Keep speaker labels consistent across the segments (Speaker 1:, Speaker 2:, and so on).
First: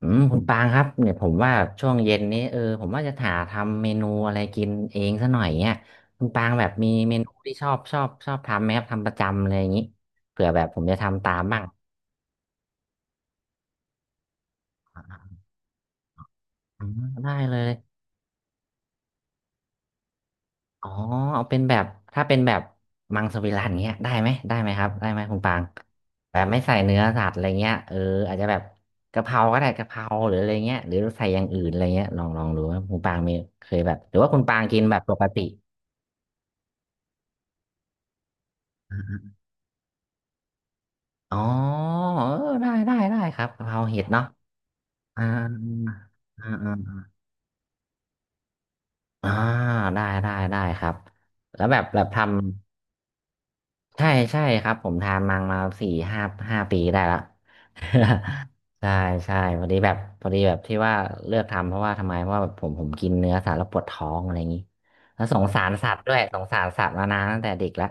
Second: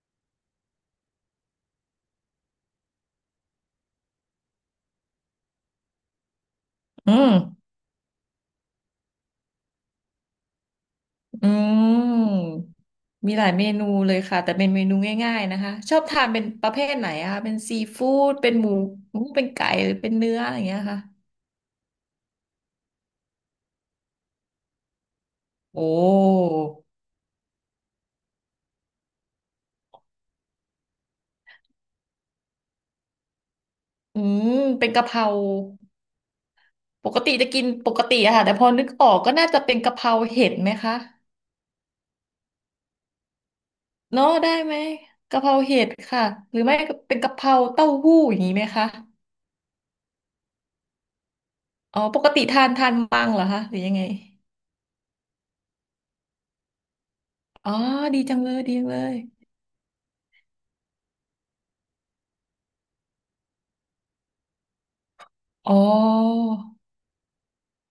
Speaker 1: อืมคุณปางครับเนี่ยผมว่าช่วงเย็นนี้ผมว่าจะหาทำเมนูอะไรกินเองซะหน่อยเนี่ยคุณปางแบบมี
Speaker 2: อื
Speaker 1: เมนู
Speaker 2: ม
Speaker 1: ที่ชอบทำไหมครับทำประจำอะไรอย่างนี้เผื่อแบบผมจะทำตาม
Speaker 2: อื
Speaker 1: บ้าง
Speaker 2: มมีหลายเมนูเลยค่ะแต่เป็นเมนูง่ายๆนะคะชอบทานเป็นประเภ
Speaker 1: อ๋อ
Speaker 2: ทไหนอะ
Speaker 1: ได้
Speaker 2: คะเป็
Speaker 1: เล
Speaker 2: น
Speaker 1: ย
Speaker 2: ซีฟู้ดเป็นหมูหมูเป็นไก่หรือเป็นเนื้ออะไรอย่างเงี้ย
Speaker 1: อ๋อ
Speaker 2: ค่ะ
Speaker 1: เอาเป็นแบบถ้าเป็นแบบมังสวิรัติเงี้ยได้ไหมได้ไหมครับได้ไหมคุณปาง
Speaker 2: โอ้
Speaker 1: แบบไม่ใส่เนื้อสัตว์อะไรเงี้ยอาจจะแบบกะเพราก็ได้กะเพราหรืออะไรเงี้ยหรือใส่อย่างอื่นอะไรเงี้ยลองดูว่าคุณปางมีเคยแบบหรือ
Speaker 2: อื
Speaker 1: ว่าคุณ
Speaker 2: ม
Speaker 1: ปางกิน
Speaker 2: เป็น
Speaker 1: แบบ
Speaker 2: กะเพ
Speaker 1: ปก
Speaker 2: รา
Speaker 1: ติ
Speaker 2: ปกติจะกินปกติอะค่ะแต่พอนึกออกก็น่าจะเป็นกะเพราเห็ดไหมคะ
Speaker 1: อ๋อได้ได้ได้ครับกะเพราเห็ดเนาะ
Speaker 2: เนาะได้ไหม
Speaker 1: อ่า
Speaker 2: กะเพราเห็ดค่ะ
Speaker 1: อ่า
Speaker 2: หรือ
Speaker 1: อ่า
Speaker 2: ไม่ก็เป็นกะเพราเต้าหู้อย่างนี้ไหมคะ
Speaker 1: อ่าได้ได้ได้ครับแล้วแบบแบ
Speaker 2: อ๋อ
Speaker 1: บ
Speaker 2: ปก
Speaker 1: ทำ
Speaker 2: ติทานมังเหรอคะหรือยังไง
Speaker 1: ใช่ใช่ครับผมทานมังมาสี่ห้าห้าปีได้ละ
Speaker 2: อ๋อดีจังเลยดี จัง
Speaker 1: ใช่
Speaker 2: เลย
Speaker 1: ใช่พอดีแบบพอดีแบบที่ว่าเลือกทำเพราะว่าทำไมเพราะว่าแบบผมกินเนื้อสัตว์แล้วปวดท้องอะไรอย่างนี้แล้วสงสาร
Speaker 2: อ๋อ
Speaker 1: สัตว์ด้วยสงสารสัตว์มานานตั้งแต่เด็กแล้ว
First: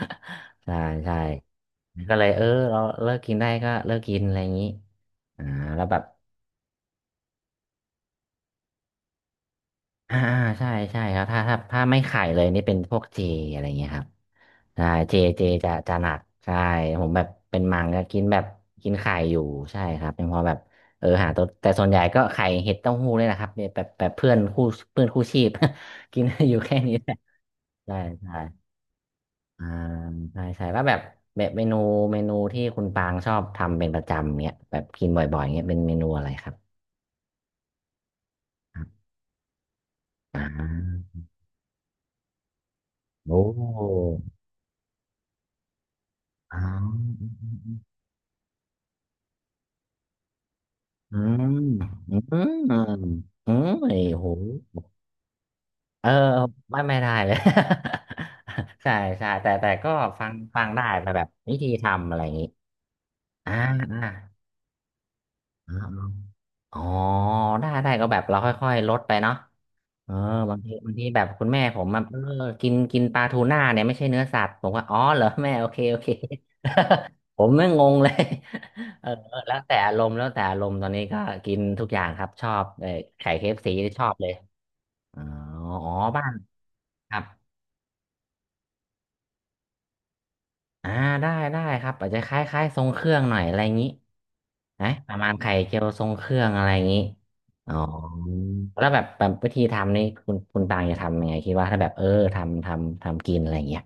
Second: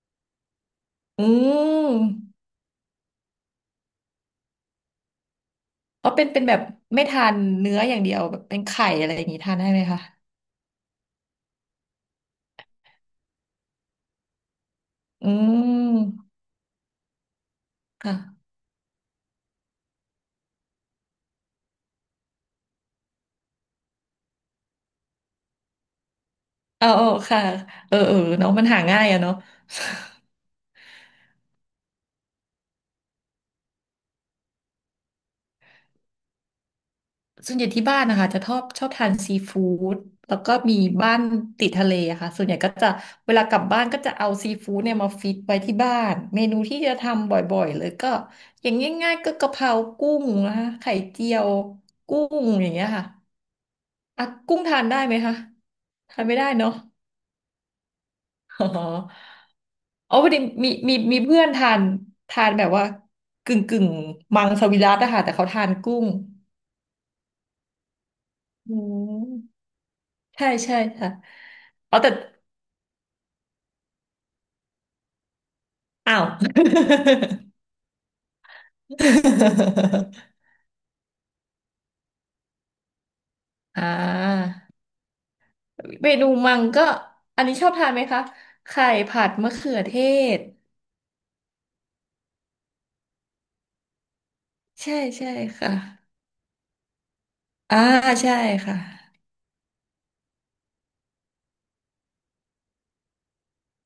Speaker 1: ใช่ใช่
Speaker 2: อื
Speaker 1: ก็เล
Speaker 2: ม
Speaker 1: ยเราเลิกกินได้ก็เลิกกินอะไรอย่างนี้อ่าแล้วแบบ
Speaker 2: อ๋อเป็นแบบไม่ทานเนื้ออย่างเดียวแบบเป็นไข่อะไรอย่างนี้ทานได้ไหมคะ
Speaker 1: อ่าอ่าใช่ใช่ครับถ้าไม่ไข่เลยนี่เป็นพวกเจอะไรเงี้ยครับใช่เจ
Speaker 2: อื
Speaker 1: เจจะจะหนัก
Speaker 2: ม
Speaker 1: ใช่ผมแบบเป็นมังก็กินแบบ
Speaker 2: ค่ะ
Speaker 1: กินไข่อยู่ใช่ครับเป็นเพอแบบหาตัวแต่ส่วนใหญ่ก็ไข่เห็ดเต้าหู้เลยนะครับเนี่ยแบบแบบเพื่อนคู่ชีพ กินอยู่แค่
Speaker 2: เออ
Speaker 1: นี้
Speaker 2: เอ
Speaker 1: แห
Speaker 2: อ
Speaker 1: ละ
Speaker 2: ค่ะเอ
Speaker 1: ใช่
Speaker 2: อเออ
Speaker 1: ใช่
Speaker 2: เนาะมันหาง่ายอะเนาะ
Speaker 1: อ่าใช่ใช่แล้วแบบแบบเมนูที่คุณปางชอบทำเป็นประจำเนี่ยแบบกินบ่อยๆเนี่ยเป็นเมนูอะไรครับ
Speaker 2: ส่วนใหญ่ที่บ้านนะคะจะชอบ
Speaker 1: ค
Speaker 2: ช
Speaker 1: รั
Speaker 2: อบ
Speaker 1: บ
Speaker 2: ทานซีฟู้ดแล้ว
Speaker 1: อ่
Speaker 2: ก็มีบ้า
Speaker 1: า
Speaker 2: นติดทะเลอะค่ะส่วนใหญ่ก็จะเว
Speaker 1: โอ้
Speaker 2: ลากลับบ้านก็จะเอาซีฟู้ดเนี่ยมาฟิตไว้ที่บ้านเม
Speaker 1: อ๋
Speaker 2: นูที่จะ
Speaker 1: อ
Speaker 2: ทำบ่อยๆเลยก็อย่างง่ายๆก็กะเพรากุ้งนะคะไข่
Speaker 1: อื
Speaker 2: เจีย
Speaker 1: ม
Speaker 2: ว
Speaker 1: อื
Speaker 2: กุ้งอย่างเงี้
Speaker 1: ม
Speaker 2: ยค่ะ
Speaker 1: อืมไอ้
Speaker 2: อ่ะ
Speaker 1: โห
Speaker 2: กุ้งทานได้ไหมคะ
Speaker 1: เออ
Speaker 2: ทานไม่ได้เนาะ
Speaker 1: ไม่ไม่ได้เลย
Speaker 2: อ๋อ
Speaker 1: ใช่ใช่แต่แต่ก็
Speaker 2: อ๋อ
Speaker 1: ฟั
Speaker 2: พอ
Speaker 1: ง
Speaker 2: ดี
Speaker 1: ฟัง
Speaker 2: มี
Speaker 1: ได้
Speaker 2: มี
Speaker 1: แต่
Speaker 2: มี
Speaker 1: แบบ
Speaker 2: เพื่อน
Speaker 1: วิธี
Speaker 2: ทาน
Speaker 1: ทำอะไรอย่าง
Speaker 2: ทา
Speaker 1: งี้
Speaker 2: นแบบว่า
Speaker 1: อ่า
Speaker 2: กึ่ง
Speaker 1: อ่า
Speaker 2: มังสวิรัติอะค่ะแต่เขาทา
Speaker 1: อ๋
Speaker 2: น
Speaker 1: อ
Speaker 2: กุ้ง
Speaker 1: อ๋อได้ได้ก็แบบเราค่อ
Speaker 2: อื
Speaker 1: ยๆลดไปเนาะ
Speaker 2: ม
Speaker 1: เออ
Speaker 2: ใช่
Speaker 1: บางที
Speaker 2: ใช่
Speaker 1: บางที
Speaker 2: ค่ะ
Speaker 1: แบบคุณแม่ผม
Speaker 2: เอา
Speaker 1: มา
Speaker 2: แต่
Speaker 1: กินกินปลาทูน่าเนี่ยไม่ใช่เนื้อสัตว์ผมว่าอ๋อเหรอแม่โอเคโอเค
Speaker 2: อ้าว
Speaker 1: ผมไม่งงเลย เออแล้วแต่อารมณ์ แล้วแต่อารมณ์ตอนนี้ก็กินทุกอย่างครับชอบไข่เคฟซี
Speaker 2: อ่า
Speaker 1: ชอบเลย อ๋ออ๋อ
Speaker 2: เม
Speaker 1: บ้า
Speaker 2: นู
Speaker 1: น
Speaker 2: มังก็
Speaker 1: ครับ
Speaker 2: อันนี้ชอบทานไหมคะไข่ผัดมะเขือเทศ
Speaker 1: อ่าได้ได้ครับอาจจะคล้ายๆทรงเครื่องหน่อยอะไรอย่างนี้นะ
Speaker 2: ใช่
Speaker 1: ประ
Speaker 2: ใช่
Speaker 1: มาณไข่
Speaker 2: ค่ะ
Speaker 1: เจียวทรงเครื่องอะไรอย่างนี้อ๋อ
Speaker 2: อ่าใช่ค่ะ
Speaker 1: แล้วแบบแบบวิธีทำนี่คุณปางจะทำยังไงคิดว่าถ้าแบบทำกินอะไรอย่างเงี้ย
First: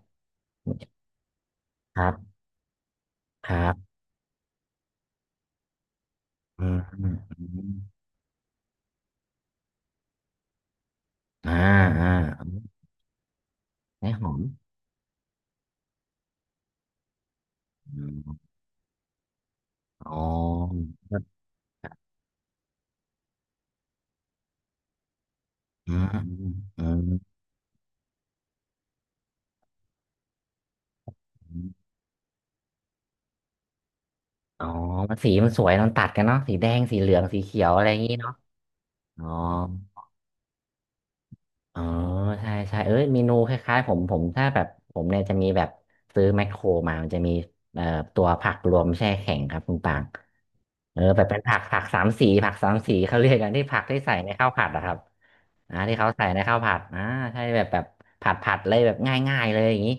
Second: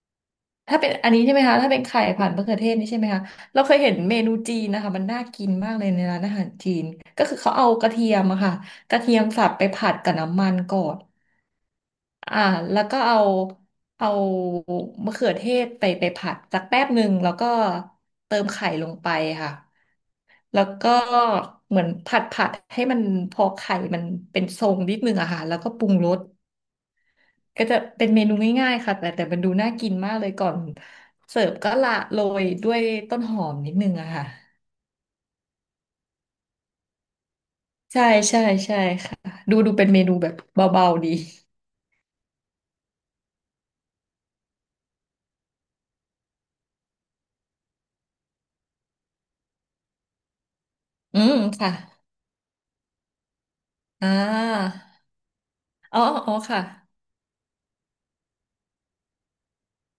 Speaker 2: ถ้าเป็นอันนี้ใช่ไหมคะถ้าเป็น
Speaker 1: ค
Speaker 2: ไข่
Speaker 1: รั
Speaker 2: ผัด
Speaker 1: บ
Speaker 2: มะเขือเทศนี่ใช่ไหมคะ
Speaker 1: ครั
Speaker 2: เราเคยเห็น
Speaker 1: บ
Speaker 2: เมนูจีนนะคะมันน่ากินมากเลยในร้านอาหาร
Speaker 1: อื
Speaker 2: จี
Speaker 1: ม
Speaker 2: น
Speaker 1: อืม
Speaker 2: ก็
Speaker 1: อ
Speaker 2: คือเขา
Speaker 1: ื
Speaker 2: เอา
Speaker 1: ม
Speaker 2: กระเทียมอะค่ะกระเทียมสับไปผัดกับน้ำมันก่อน
Speaker 1: อ่าอ่า
Speaker 2: อ่าแล้วก็เอา
Speaker 1: ไม่หอม
Speaker 2: มะเขือเทศไปผัดสักแป๊บหนึ่งแล้วก็
Speaker 1: อ
Speaker 2: เติ
Speaker 1: ม
Speaker 2: มไข่ลงไปค่ะ
Speaker 1: อ๋อ
Speaker 2: แล้วก็เหมือนผัดให้มันพอไข่มันเป็นทรงนิดนึงอะค่ะแล้วก็ปรุ
Speaker 1: อื
Speaker 2: ง
Speaker 1: ม
Speaker 2: ร
Speaker 1: อื
Speaker 2: ส
Speaker 1: มอื
Speaker 2: ก็จะเป็นเมนูง่ายๆค่ะแต่มันดูน่ากินมากเลยก่อนเสิร์ฟก็
Speaker 1: ม
Speaker 2: ละโรยด้วยต้นหอมนิดนึงอะค่ะ
Speaker 1: อ๋อมันสีมันสวยมันตัดกันเนาะสีแดงสีเหลืองสีเขียวอะไรอย่าง
Speaker 2: ใช่
Speaker 1: งี้เนาะ
Speaker 2: ใช่ใช่ค่ะ
Speaker 1: อ๋อ
Speaker 2: ดูเป็นเมนูแบบเบาๆดี
Speaker 1: อ๋อใช่ใช่เอ้ยเมนูคล้ายๆผมผมถ้าแบบผมเนี่ยจะมีแบบซื้อแมคโครมามันจะมีเอ่อตัวผักรวมแช่แข็งครับคุณปาง
Speaker 2: อื
Speaker 1: แบบ
Speaker 2: ม
Speaker 1: เป็นผัก
Speaker 2: ค่ะ
Speaker 1: ผักสามสีผักสามสีเขาเรียกกันที่ผักที่
Speaker 2: อ่
Speaker 1: ใส่ในข้าวผัด
Speaker 2: า
Speaker 1: อะครับอ่าที่
Speaker 2: อ๋อ
Speaker 1: เขาใส่
Speaker 2: อ๋อ
Speaker 1: ในข้าว
Speaker 2: ค่ะ
Speaker 1: ผัดอ่าใช่แบบแบบผัดเลยแบบง่ายๆเลยอย่างนี้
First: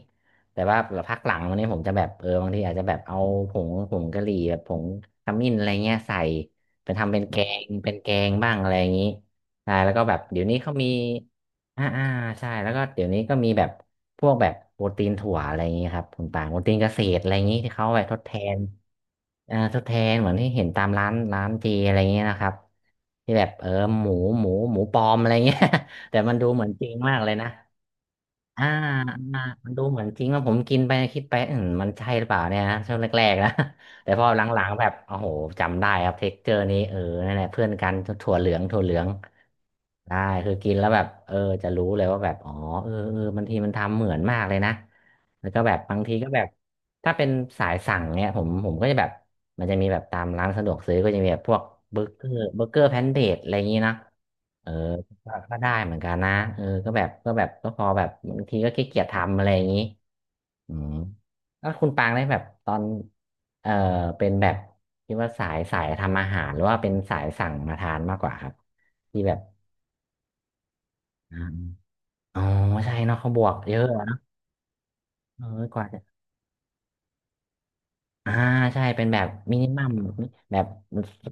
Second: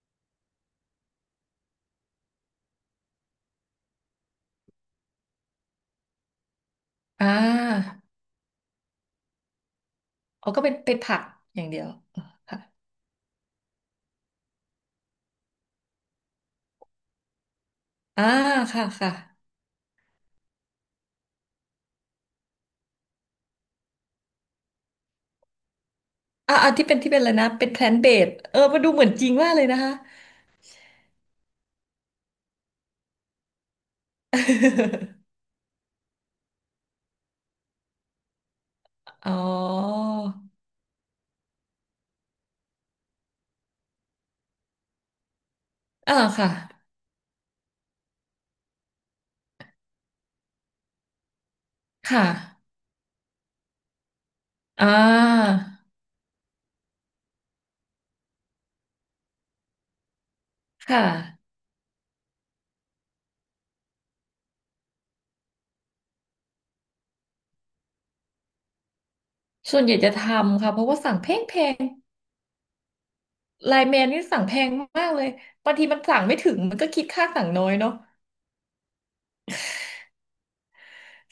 Speaker 1: แต่ว่าพักหลังวันนี้ผมจะแบบบางทีอาจจะแบบเอาผงกะหรี่แบบผงขมิ้นอะไรเงี้ยใส่เป็นทำเป็น
Speaker 2: อ่า
Speaker 1: แกงเป็นแกงบ้างอะไรอย่างนี้ใช่แล้วก็แบบเดี๋ย
Speaker 2: อ๋
Speaker 1: ว
Speaker 2: อ
Speaker 1: นี้
Speaker 2: ก็
Speaker 1: เขา
Speaker 2: เป็น
Speaker 1: มี
Speaker 2: เป็นผักอย่างเดี
Speaker 1: อ่า
Speaker 2: ยว
Speaker 1: อ่า
Speaker 2: อ๋อ
Speaker 1: ใช่
Speaker 2: ค่ะ
Speaker 1: แล้วก็เดี๋ยวนี้ก็มีแบบพวกแบบโปรตีนถั่วอะไรอย่างนี้ครับคุณปางโปรตีนเกษตรอะไรอย่างนี้ที่เขาเอาไปทด
Speaker 2: อ่า
Speaker 1: แทน
Speaker 2: ค่ะค่ะ
Speaker 1: อ่าทดแทนเหมือนที่เห็นตามร้านเจอะไรอย่างนี้นะครับที่แบบหมูหมูปลอมอะไรอย่างเงี้ย แต่มันดู
Speaker 2: อ่า
Speaker 1: เหมือ
Speaker 2: อ่า
Speaker 1: นจ
Speaker 2: ที่
Speaker 1: ริง
Speaker 2: เป็นที่
Speaker 1: มา
Speaker 2: เป็
Speaker 1: ก
Speaker 2: นอะ
Speaker 1: เล
Speaker 2: ไร
Speaker 1: ยนะ
Speaker 2: นะเป็นแพลนเบส
Speaker 1: อ่า
Speaker 2: มาดูเหมือ
Speaker 1: อ
Speaker 2: นจริง
Speaker 1: ่า
Speaker 2: มากเลย
Speaker 1: มัน
Speaker 2: นะ
Speaker 1: ดู
Speaker 2: คะ
Speaker 1: เหมือนจริงว่าผมกินไปคิดไปอืมมันใช่หรือเปล่าเนี่ยนะช่วงแรกๆนะ แต่พอหลังๆแบบโอ้โหจำได้ครับเท็กเจอร์นี้นั่นแหละเพื่อนกันถั่วเหลืองถั่วเหลือง
Speaker 2: อ๋อ
Speaker 1: ได้คือกินแล้วแบบจะรู้เลยว่าแบบอ๋อเออเออบางทีมันทำเหมือนมากเลยนะแล้วก็แบบบางที
Speaker 2: อ่า
Speaker 1: ก็แบบ
Speaker 2: ค่ะ
Speaker 1: ถ้าเป็นสายสั่งเนี่ยผมก็จะแบบมันจะมีแบบตามร้านสะดวกซื้อก็จะมีแบบพวก
Speaker 2: ค่ะ
Speaker 1: เบอร์เกอร์แพนเดอะไรอย่างนี้นะเออ
Speaker 2: อ่า
Speaker 1: ก็ได้เหมือนกันนะก็แบบก็แบบก็พอแบบบางทีก็ขี้เกียจทำอะไรอย่างนี้อืม
Speaker 2: ค่ะ
Speaker 1: แล้วคุณปางได้แบบตอนเออเป็นแบบคิดว่าสายทำอาหารหรือว่าเป็นสายสั่งมาทานมากกว่าครับที่แบบ
Speaker 2: ส่วนใหญ่จะทำค่ะเพราะว่าสั่งแพ
Speaker 1: อา
Speaker 2: งแพง
Speaker 1: อ๋อใช่เนาะเขาบวก
Speaker 2: ไล
Speaker 1: เยอะ
Speaker 2: น์แมน
Speaker 1: อะ
Speaker 2: นี่สั่งแพงมากเลย
Speaker 1: เออ
Speaker 2: บาง
Speaker 1: ก
Speaker 2: ที
Speaker 1: ว่า
Speaker 2: มั
Speaker 1: จะ
Speaker 2: นสั่งไม่ถึงมันก็คิดค่าสั่งน้อยเนาะ
Speaker 1: อ่าใช่เป็นแบบมินิมัมแบบ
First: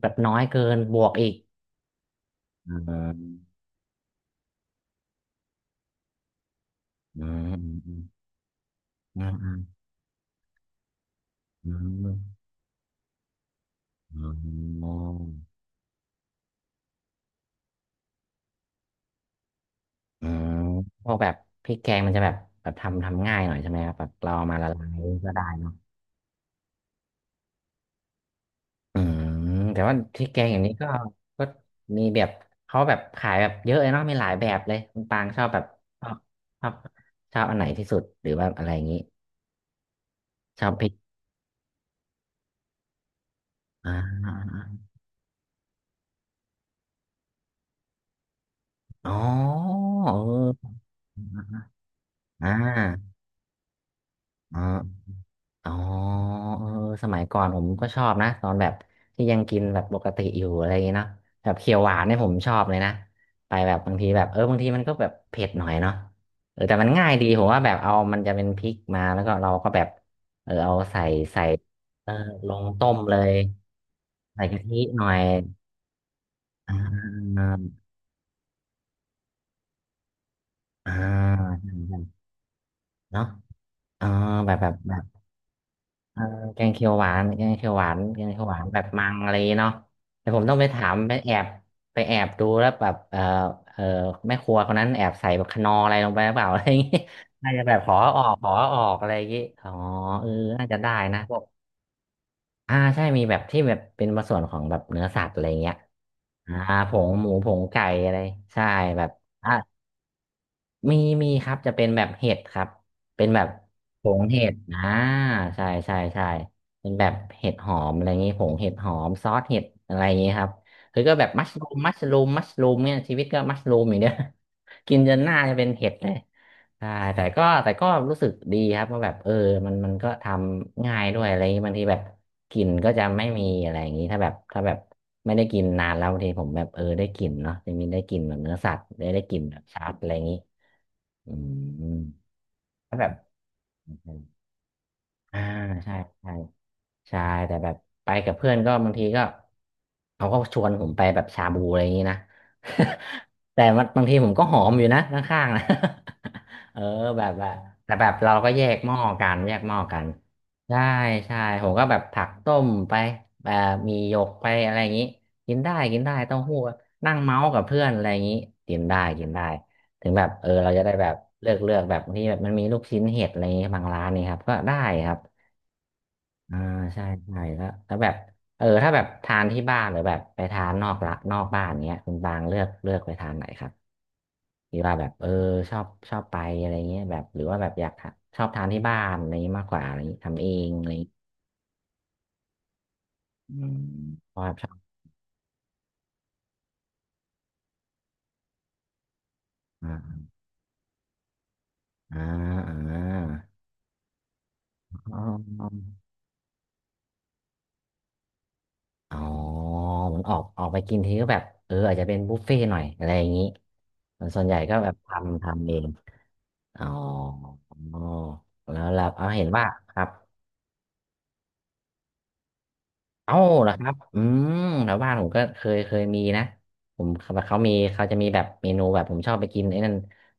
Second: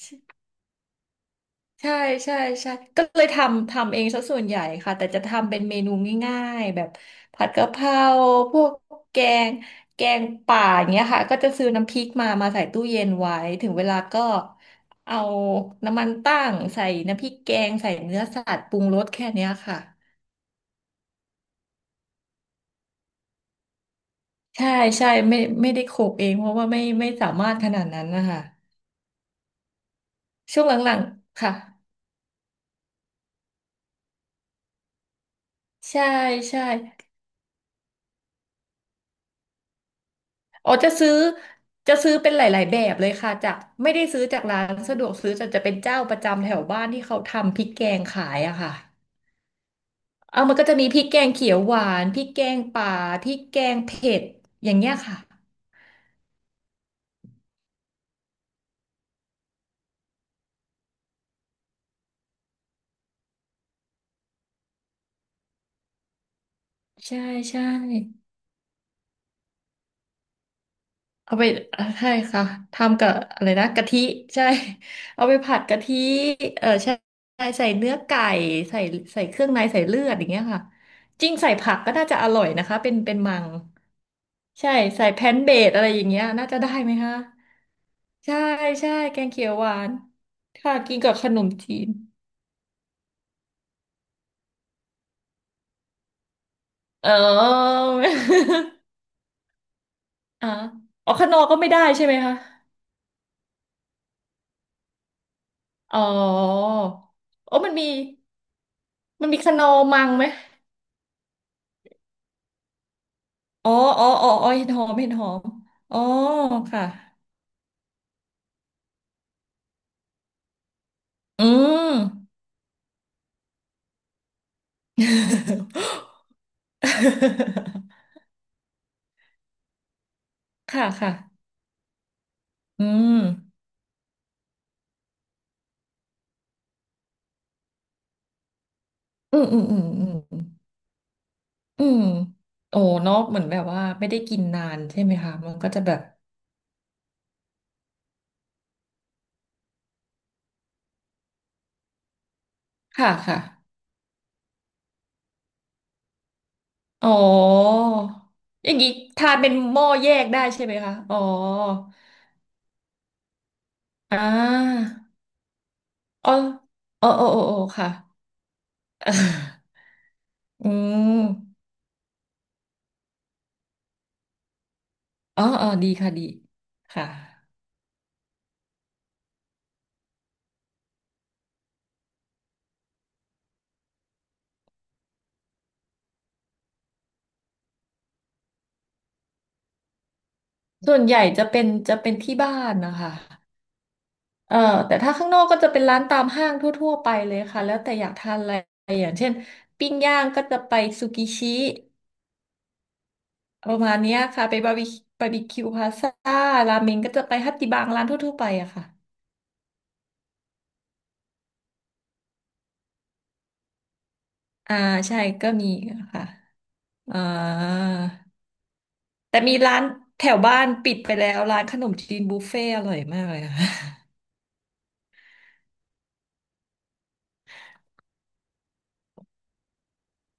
Speaker 1: แบบน้อยเกินบวกอีก
Speaker 2: ใช่ใช่ใช่
Speaker 1: อื
Speaker 2: ก็เลย
Speaker 1: ม
Speaker 2: ทำเองซะส่วนใหญ่ค่ะแต่จะทำเป็นเมนูง่ายๆแบบ
Speaker 1: อื
Speaker 2: ผัดกะเพรา
Speaker 1: ม
Speaker 2: พวกแก
Speaker 1: อืมอื
Speaker 2: ง
Speaker 1: ม
Speaker 2: แกงป่าอย่างเงี้ยค่ะก็จะซื้อ
Speaker 1: อื
Speaker 2: น้ำพริ
Speaker 1: ม
Speaker 2: กมาใส่ตู้เย็นไว้ถึงเวลา
Speaker 1: อื
Speaker 2: ก็
Speaker 1: มอื
Speaker 2: เอา
Speaker 1: ม
Speaker 2: น้ำมันตั้งใส่น้ำพริกแกงใส่เนื้อสัตว์ปรุงรสแค่เนี้ยค่ะ
Speaker 1: อืมพวกแบบพริกแกงมันจะแบบแบบทำง่ายหน่อยใช่ไหมครับแบบเราเอามาละ
Speaker 2: ใช่
Speaker 1: ลาย
Speaker 2: ใช่
Speaker 1: ก็
Speaker 2: ไม่
Speaker 1: ได้เน
Speaker 2: ไม่
Speaker 1: อะ
Speaker 2: ได้โขกเองเพราะว่าไม่สามารถขนาดนั้นนะคะ
Speaker 1: อืมแต่ว่าพริกแกงอย่า
Speaker 2: ช่ว
Speaker 1: ง
Speaker 2: ง
Speaker 1: นี้ก็
Speaker 2: หลังๆ
Speaker 1: ก็
Speaker 2: ค่ะ
Speaker 1: มีแบบเขาแบบขายแบบเยอะเลยเนาะมีหลายแบบเลยคุณปางชอบแบบช
Speaker 2: ใช่
Speaker 1: อบ
Speaker 2: ใช่
Speaker 1: ชอบชอบอันไหนที่สุดหรือว่าอะไรอย่างนี้ชอ
Speaker 2: อ๋อ
Speaker 1: บพริ
Speaker 2: จะ
Speaker 1: ก
Speaker 2: ซื้อจะซื้อเป็นหลายๆแบบเลยค่ะจากไม่
Speaker 1: อ่า
Speaker 2: ได้ซื้อจากร้านสะดวกซื้อแต่จะเป็นเจ้าประจำแถวบ้านที่เขาทำพริกแกงขายอะค่ะ
Speaker 1: อ๋อเ
Speaker 2: เอามันก็
Speaker 1: ออ
Speaker 2: จะมีพริกแกงเขียวหวานพริกแก
Speaker 1: อ่
Speaker 2: งป่า
Speaker 1: า
Speaker 2: พริกแกงเผ็ด
Speaker 1: อ๋อ
Speaker 2: อย่างเงี้ยค่ะ
Speaker 1: อ๋อเออสมัยก่อนผมก็ชอบนะตอนแบบที่ยังกินแบบปกติอยู่อะไรอย่างเงี้ยเนาะแบบเขียวหวานเนี่ยผมชอบเลยนะไปแบบบางทีแบบบางทีมันก็แบบเผ็ดหน่อยเนาะแต่มันง่าย
Speaker 2: ใช่
Speaker 1: ดีผมว่า
Speaker 2: ใช่
Speaker 1: แบบเอามันจะเป็นพริกมาแล้วก็เราก็แบบเอาใส่
Speaker 2: เอา
Speaker 1: ใส่
Speaker 2: ไป
Speaker 1: เอ
Speaker 2: ใช่
Speaker 1: อ
Speaker 2: ค่ะ
Speaker 1: ลงต้ม
Speaker 2: ทำกับ
Speaker 1: เลย
Speaker 2: อะไรนะกะทิ
Speaker 1: ใส่
Speaker 2: ใช่
Speaker 1: กะทิหน่อ ย
Speaker 2: เอาไปผัดกะทิเออ
Speaker 1: อ่
Speaker 2: ใช่
Speaker 1: า
Speaker 2: ใช่ใส่เนื้อไก่ใส่ใส่เครื่องในใส่เลือดอย่างเงี้ยค่ะ
Speaker 1: อ่า
Speaker 2: จริงใส่
Speaker 1: ใช่
Speaker 2: ผักก็
Speaker 1: ใช่
Speaker 2: น่าจะอร่อยนะคะเป็น
Speaker 1: เนาะ
Speaker 2: มัง
Speaker 1: เออแบบแบ
Speaker 2: ใช่
Speaker 1: บแบบ
Speaker 2: ใส่แพนเบดอะไรอย่าง
Speaker 1: เอ
Speaker 2: เงี้
Speaker 1: อ
Speaker 2: ยน่าจะ
Speaker 1: แกง
Speaker 2: ได้
Speaker 1: เขีย
Speaker 2: ไหม
Speaker 1: วหวา
Speaker 2: คะ
Speaker 1: นแกงเขียวหวานแกง
Speaker 2: ใช่
Speaker 1: เขียวหวานแบบ
Speaker 2: ใช่
Speaker 1: มัง
Speaker 2: แก
Speaker 1: อะ
Speaker 2: ง
Speaker 1: ไร
Speaker 2: เขียวห
Speaker 1: เนาะ
Speaker 2: วาน
Speaker 1: แต่ผมต้องไป
Speaker 2: ค่ะ
Speaker 1: ถา
Speaker 2: กิ
Speaker 1: ม
Speaker 2: นกั
Speaker 1: ไป
Speaker 2: บข
Speaker 1: แอ
Speaker 2: น
Speaker 1: บ
Speaker 2: มจีน
Speaker 1: ไปแอบดูแล้วแบบเอแม่ครัวคนนั้นแอบใส่แบบคนอร์อะไรลงไปหรือเปล่าอะไรอย่างงี้
Speaker 2: เอ
Speaker 1: น่าจะแบ
Speaker 2: อ
Speaker 1: บขอออกอะไรอย่างงี้อ๋อเออ
Speaker 2: อ่ะ
Speaker 1: น่าจะได้
Speaker 2: อ๋อ
Speaker 1: นะ
Speaker 2: ข
Speaker 1: พ
Speaker 2: น
Speaker 1: ว
Speaker 2: อ
Speaker 1: ก
Speaker 2: ก็ไม่ได้ใช่ไหมคะ
Speaker 1: อ่าใช่มีแบบที่แบบเป็นส่วนของแบบเนื้อสัตว์อะไรเงี้ย
Speaker 2: อ๋อ
Speaker 1: อ่าผงหมูผ
Speaker 2: โอ้
Speaker 1: ง
Speaker 2: มัน
Speaker 1: ไก่
Speaker 2: มี
Speaker 1: อะไรใช่แบบ
Speaker 2: มันมีขนอมังไหม
Speaker 1: มีครับจะเป็นแบบเห็ดครับเป็นแบบ
Speaker 2: อ๋อ
Speaker 1: ผ
Speaker 2: อ๋อ
Speaker 1: ง
Speaker 2: อ๋อ
Speaker 1: เห็
Speaker 2: อ๋อ
Speaker 1: ด
Speaker 2: เห็ดห
Speaker 1: อ่า
Speaker 2: อมเห็ดหอม
Speaker 1: ใช่ใช่
Speaker 2: อ๋อ
Speaker 1: ใช่
Speaker 2: ค่ะ
Speaker 1: เป็นแบบเห็ดหอมอะไรอย่างงี้ผงเห็ดหอมซอสเห็ดอะไรอย่างงี้ครับคือก็แบบมั
Speaker 2: อื
Speaker 1: ชรูมมั
Speaker 2: ม
Speaker 1: ชรูมมัชรูมเนี่ยชีวิตก็มัชรูมอย่างเดียว กินจนหน้าจะเป็นเห็ดเลยใช่แต่ก็แต่ก็รู้ สึกดีครับว่าแบบมันมันก็ท
Speaker 2: ค่ะ
Speaker 1: ำง่าย
Speaker 2: ค่ะ
Speaker 1: ด้วยอะไรอย่างงี้บางทีแบบกลิ่น
Speaker 2: อื
Speaker 1: ก็จะ
Speaker 2: ม
Speaker 1: ไม่มีอะไรอย่างงี้ถ้าแบบถ้าแบบไม่ได้กินนานแล้วบางทีผมแบบได้กลิ่นเนาะจะมีได้กลิ่นแบบเนื้อสัตว์ได้ก
Speaker 2: อื
Speaker 1: ลิ่น
Speaker 2: ม
Speaker 1: แบ
Speaker 2: อื
Speaker 1: บ
Speaker 2: มอื
Speaker 1: ชั
Speaker 2: ม
Speaker 1: ดอะ
Speaker 2: อื
Speaker 1: ไรอย่างงี้
Speaker 2: ม
Speaker 1: อื
Speaker 2: อื
Speaker 1: ม
Speaker 2: มโอ้
Speaker 1: ถ้าแบ
Speaker 2: เน
Speaker 1: บ
Speaker 2: อะเหมือนแบบว่า
Speaker 1: อ
Speaker 2: ไม่
Speaker 1: เ
Speaker 2: ได้กินนานใช่ไหมคะ
Speaker 1: อ่า
Speaker 2: มันก็จะแบ
Speaker 1: ใช่
Speaker 2: บ
Speaker 1: ใช่ ใช่แต่แบบไปกับเพื่อนก็บางทีก็เขาก็ชวนผมไปแบบชาบูอะไรอย่างนี้นะ
Speaker 2: ค่ะค่ะ
Speaker 1: แต่มันบางทีผมก็หอมอยู่นะข้างๆนะ เออ
Speaker 2: อ๋
Speaker 1: แบบแบบ
Speaker 2: อ
Speaker 1: แต่แบบเราก็แย
Speaker 2: อย่า
Speaker 1: ก
Speaker 2: ง
Speaker 1: ห
Speaker 2: นี้
Speaker 1: ม้อกั
Speaker 2: ทาน
Speaker 1: น
Speaker 2: เป็
Speaker 1: แย
Speaker 2: น
Speaker 1: กห
Speaker 2: ห
Speaker 1: ม้อ
Speaker 2: ม้อ
Speaker 1: กัน
Speaker 2: แยกได้ใช่ไหม
Speaker 1: ใช่
Speaker 2: คะอ๋อ
Speaker 1: ใช่ผมก็แบบผักต้มไปแบบมีหย
Speaker 2: อ่
Speaker 1: กไปอะไรอ
Speaker 2: า
Speaker 1: ย่างนี้กินได้กินได้
Speaker 2: อ๋อ
Speaker 1: เต้าหู้
Speaker 2: อ๋อ
Speaker 1: นั่ง
Speaker 2: อ๋อ
Speaker 1: เมา
Speaker 2: อ๋อ
Speaker 1: ส์
Speaker 2: อ๋อ
Speaker 1: กับเพื่อ
Speaker 2: ค่ะ
Speaker 1: นอะไรอย่างนี้กินได้กินได้ถึงแบบ
Speaker 2: อื
Speaker 1: เราจะได้แบบ
Speaker 2: ม
Speaker 1: เลือกแบบบางที่แบบมันมีลูกชิ้นเห็ดอะไรอย่างนี้บางร้านนี่ครับก็ได้ครับ
Speaker 2: อ๋ออ๋อดีค่ะดี
Speaker 1: อ่าใช่
Speaker 2: ค่ะ
Speaker 1: ใช่แล้วแบบถ้าแบบทานที่บ้านหรือแบบไปทานนอกละนอกบ้านเงี้ยคุณบางเลือกไปทานไหนครับหรือว่าแบบชอบชอบไปอะไรเงี้ยแบบหรือว่าแบบอยากทานชอบทานที่บ้านอะไรเงี้ยมากกว่าอะไรเงี้ยทำเองอะไร
Speaker 2: ส่วน
Speaker 1: เงี้ย
Speaker 2: ใหญ่จะเป็นที่บ้านนะคะ
Speaker 1: อืมเพราะแบบ
Speaker 2: เอ่อ
Speaker 1: ชอบ
Speaker 2: แต่ถ้าข้างนอกก็จะเป็นร้านตามห้างทั่วๆไปเลยค่ะแล้วแต่อยากทานอะไรอย่างเช่น
Speaker 1: อ่
Speaker 2: ปิ้ง
Speaker 1: า
Speaker 2: ย่างก็จะไปซูกิชิ
Speaker 1: อ่าอ่า
Speaker 2: ประมาณเนี้ยค่ะไปบาร์บี
Speaker 1: อ๋
Speaker 2: บาร์บีคิว
Speaker 1: อ
Speaker 2: พาซ่าราเมงก็จะไปฮัตติบังร้านทั่วๆไปอะค่ะ
Speaker 1: อ๋อเหมือนออกไปกินทีก็แบบอาจจะเป็นบุฟเฟ่ต์หน่อยอะไรอย่างงี้ส่วนใหญ่
Speaker 2: อ่า
Speaker 1: ก็แบบท
Speaker 2: ใช่
Speaker 1: ำ
Speaker 2: ก็มี
Speaker 1: ทำเอง
Speaker 2: ค่ะ
Speaker 1: อ๋อ
Speaker 2: อ่า
Speaker 1: แล้วเอา
Speaker 2: แต่
Speaker 1: เห็น
Speaker 2: มี
Speaker 1: ว่า
Speaker 2: ร้าน
Speaker 1: ครับ
Speaker 2: แถวบ้านปิดไปแล้ว ร้านขนมจีนบุฟเฟ่อร่อยมาก
Speaker 1: เอ้า
Speaker 2: เลย
Speaker 1: เห
Speaker 2: ค่ะ
Speaker 1: รอครับอืมแถวบ้านผมก็เคยมีนะผมเขาเขามีเขาจะมีแบบเมนูแบบผมชอบไปกินไอ้นั่น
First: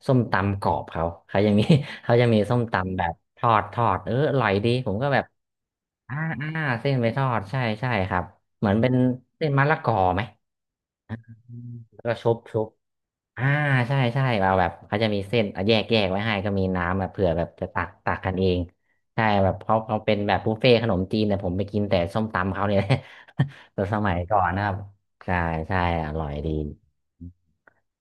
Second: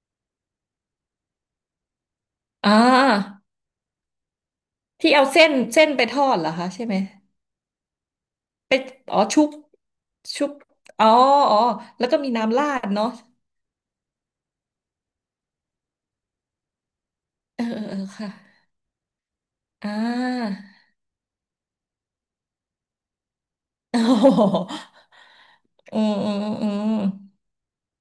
Speaker 1: ส้มตำกรอบเขาเขายังมี เขาจะมีส้ม
Speaker 2: อ่
Speaker 1: ตำแบบท
Speaker 2: า
Speaker 1: อดทอดอร่อยดีผมก็
Speaker 2: ที่
Speaker 1: แบบ
Speaker 2: เอาเส้นไปท
Speaker 1: อ่า
Speaker 2: อดเหร
Speaker 1: อ่า
Speaker 2: อคะใช่
Speaker 1: เส้
Speaker 2: ไห
Speaker 1: น
Speaker 2: ม
Speaker 1: ไปทอดใช่ใช่ครับเหมือน
Speaker 2: เป็น
Speaker 1: เป็น
Speaker 2: อ๋อชุ
Speaker 1: เส้
Speaker 2: บ
Speaker 1: นมะละกอไหม
Speaker 2: ชุบอ๋อ
Speaker 1: อื
Speaker 2: อ๋อ
Speaker 1: ม
Speaker 2: แล้ว
Speaker 1: แล้วก็
Speaker 2: ก็มี
Speaker 1: ชุบ
Speaker 2: น้ำ
Speaker 1: ชุ
Speaker 2: รา
Speaker 1: บ
Speaker 2: ดเนาะ
Speaker 1: อ่าใช่ใช่เราแบบเขาจะมีเส้นแยกไว้ให้ก็มีน้ำแบบเผื่อแบบ
Speaker 2: เออ
Speaker 1: จะ
Speaker 2: เอ
Speaker 1: ตั
Speaker 2: อ
Speaker 1: ก
Speaker 2: เออ
Speaker 1: ตัก
Speaker 2: ค่ะ
Speaker 1: กันเองใช่แบบเขา
Speaker 2: อ่า
Speaker 1: เขาเป็นแบบบุฟเฟ่ต์ขนมจีนแต่ยผมไปกินแต่ส้มตำเขาเนี่ย แต่ ส
Speaker 2: โอ้
Speaker 1: มัยก่อ
Speaker 2: โห
Speaker 1: นนะครับใช่ใช่
Speaker 2: อื
Speaker 1: อ
Speaker 2: ม
Speaker 1: ร่อ
Speaker 2: อื
Speaker 1: ย
Speaker 2: ม
Speaker 1: ดี
Speaker 2: อืม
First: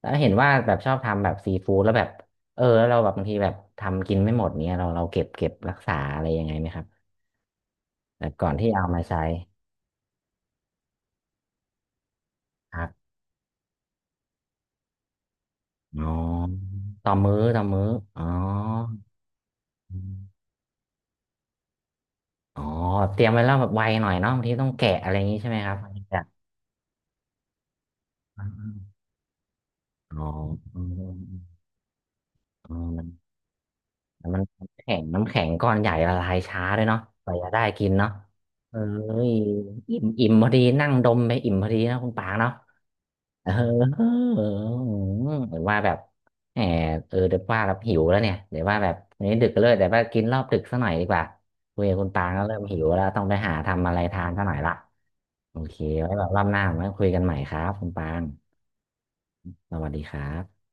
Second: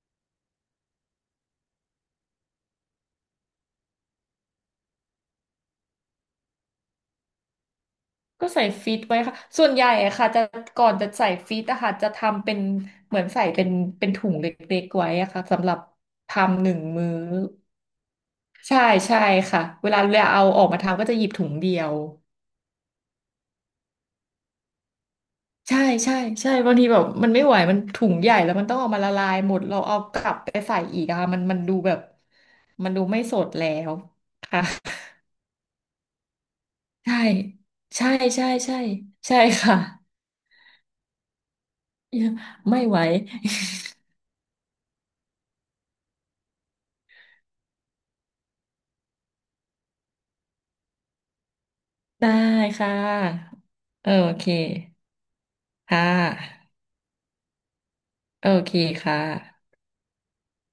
Speaker 1: แล้วเห็นว่าแบบชอบทำแบบซีฟู้ดแล้วแบบแล้วเราแบบบางทีแบบทำกินไม่หมดเนี้ยเราเก็บรักษาอะไรยังไงไหมครับแบบก่
Speaker 2: ก็
Speaker 1: อน
Speaker 2: ใส่
Speaker 1: ที่เอา
Speaker 2: ฟี
Speaker 1: มา
Speaker 2: ดไว้
Speaker 1: ใช้
Speaker 2: ค่ะส่วนใหญ่อะค่ะจะก่อนจะใส่ฟีดอะค่ะจะทำเป็น
Speaker 1: ครับ
Speaker 2: เหมือนใส่เป็นถุงเล็กๆไว้อะค่ะสำหรับ
Speaker 1: อ๋อ
Speaker 2: ทำหนึ่งมื้
Speaker 1: ต่
Speaker 2: อ
Speaker 1: อมื้อต่อมื้ออ๋อ
Speaker 2: ใช่ใช่ค่ะเวลาเราเอาออกมาทำก็จะหยิบถุงเดียว
Speaker 1: อ๋อเตรียมไว้แล้วแบบไวหน่อยเนาะบางทีต้องแกะอะไรอย่างนี้ใช่ไหมครับ
Speaker 2: ใช่
Speaker 1: มัน
Speaker 2: ใช่
Speaker 1: จะ
Speaker 2: ใช่บางทีแบบมันไม่ไหวมันถุงใหญ่
Speaker 1: อ๋อ
Speaker 2: แล้วมันต้องเอามาละลายหมดเราเอาก
Speaker 1: อ๋อ
Speaker 2: ลับไปใส่
Speaker 1: อื
Speaker 2: อีก
Speaker 1: ม
Speaker 2: อะมันดูแบบ
Speaker 1: อื
Speaker 2: มันดูไม่
Speaker 1: ม
Speaker 2: สดแล้ว
Speaker 1: มัน
Speaker 2: ค่ะ
Speaker 1: มันแข็งน้ำแข็งก้อนใหญ่ละลายช้าด้วยเนาะ
Speaker 2: ใช่
Speaker 1: กว่าจะได้กิน
Speaker 2: ใช่
Speaker 1: เนาะ
Speaker 2: ใช่ใช่
Speaker 1: เอ้ย
Speaker 2: ใช่ค่ะ
Speaker 1: อิ่มอิ่มพอดีนั่งดมไปอิ่มพอดีนะคุณปางเนาะ
Speaker 2: ไม่ไหว
Speaker 1: เออหรือว่าแบบแหมเดี๋ยวว่าแบบหิวแล้วเนี่ยเดี๋ยวว่าแบบวันนี้ดึกเลยเดี๋ยวว่ากินรอบดึกสักหน่อยดีกว่าคุยกับคุณปา
Speaker 2: ได้
Speaker 1: งแล้วเริ่มหิว
Speaker 2: ค่
Speaker 1: แล้วต้องไปหา
Speaker 2: ะ
Speaker 1: ทำอะไร
Speaker 2: โอ
Speaker 1: ทานสั
Speaker 2: เค
Speaker 1: กหน่อยละ โอเค
Speaker 2: ค่
Speaker 1: ไว้แบบรอบหน้า
Speaker 2: ะ
Speaker 1: มาคุยกันใหม่ครับคุณปาง
Speaker 2: โอเคค่ะ
Speaker 1: สวัสดีครับ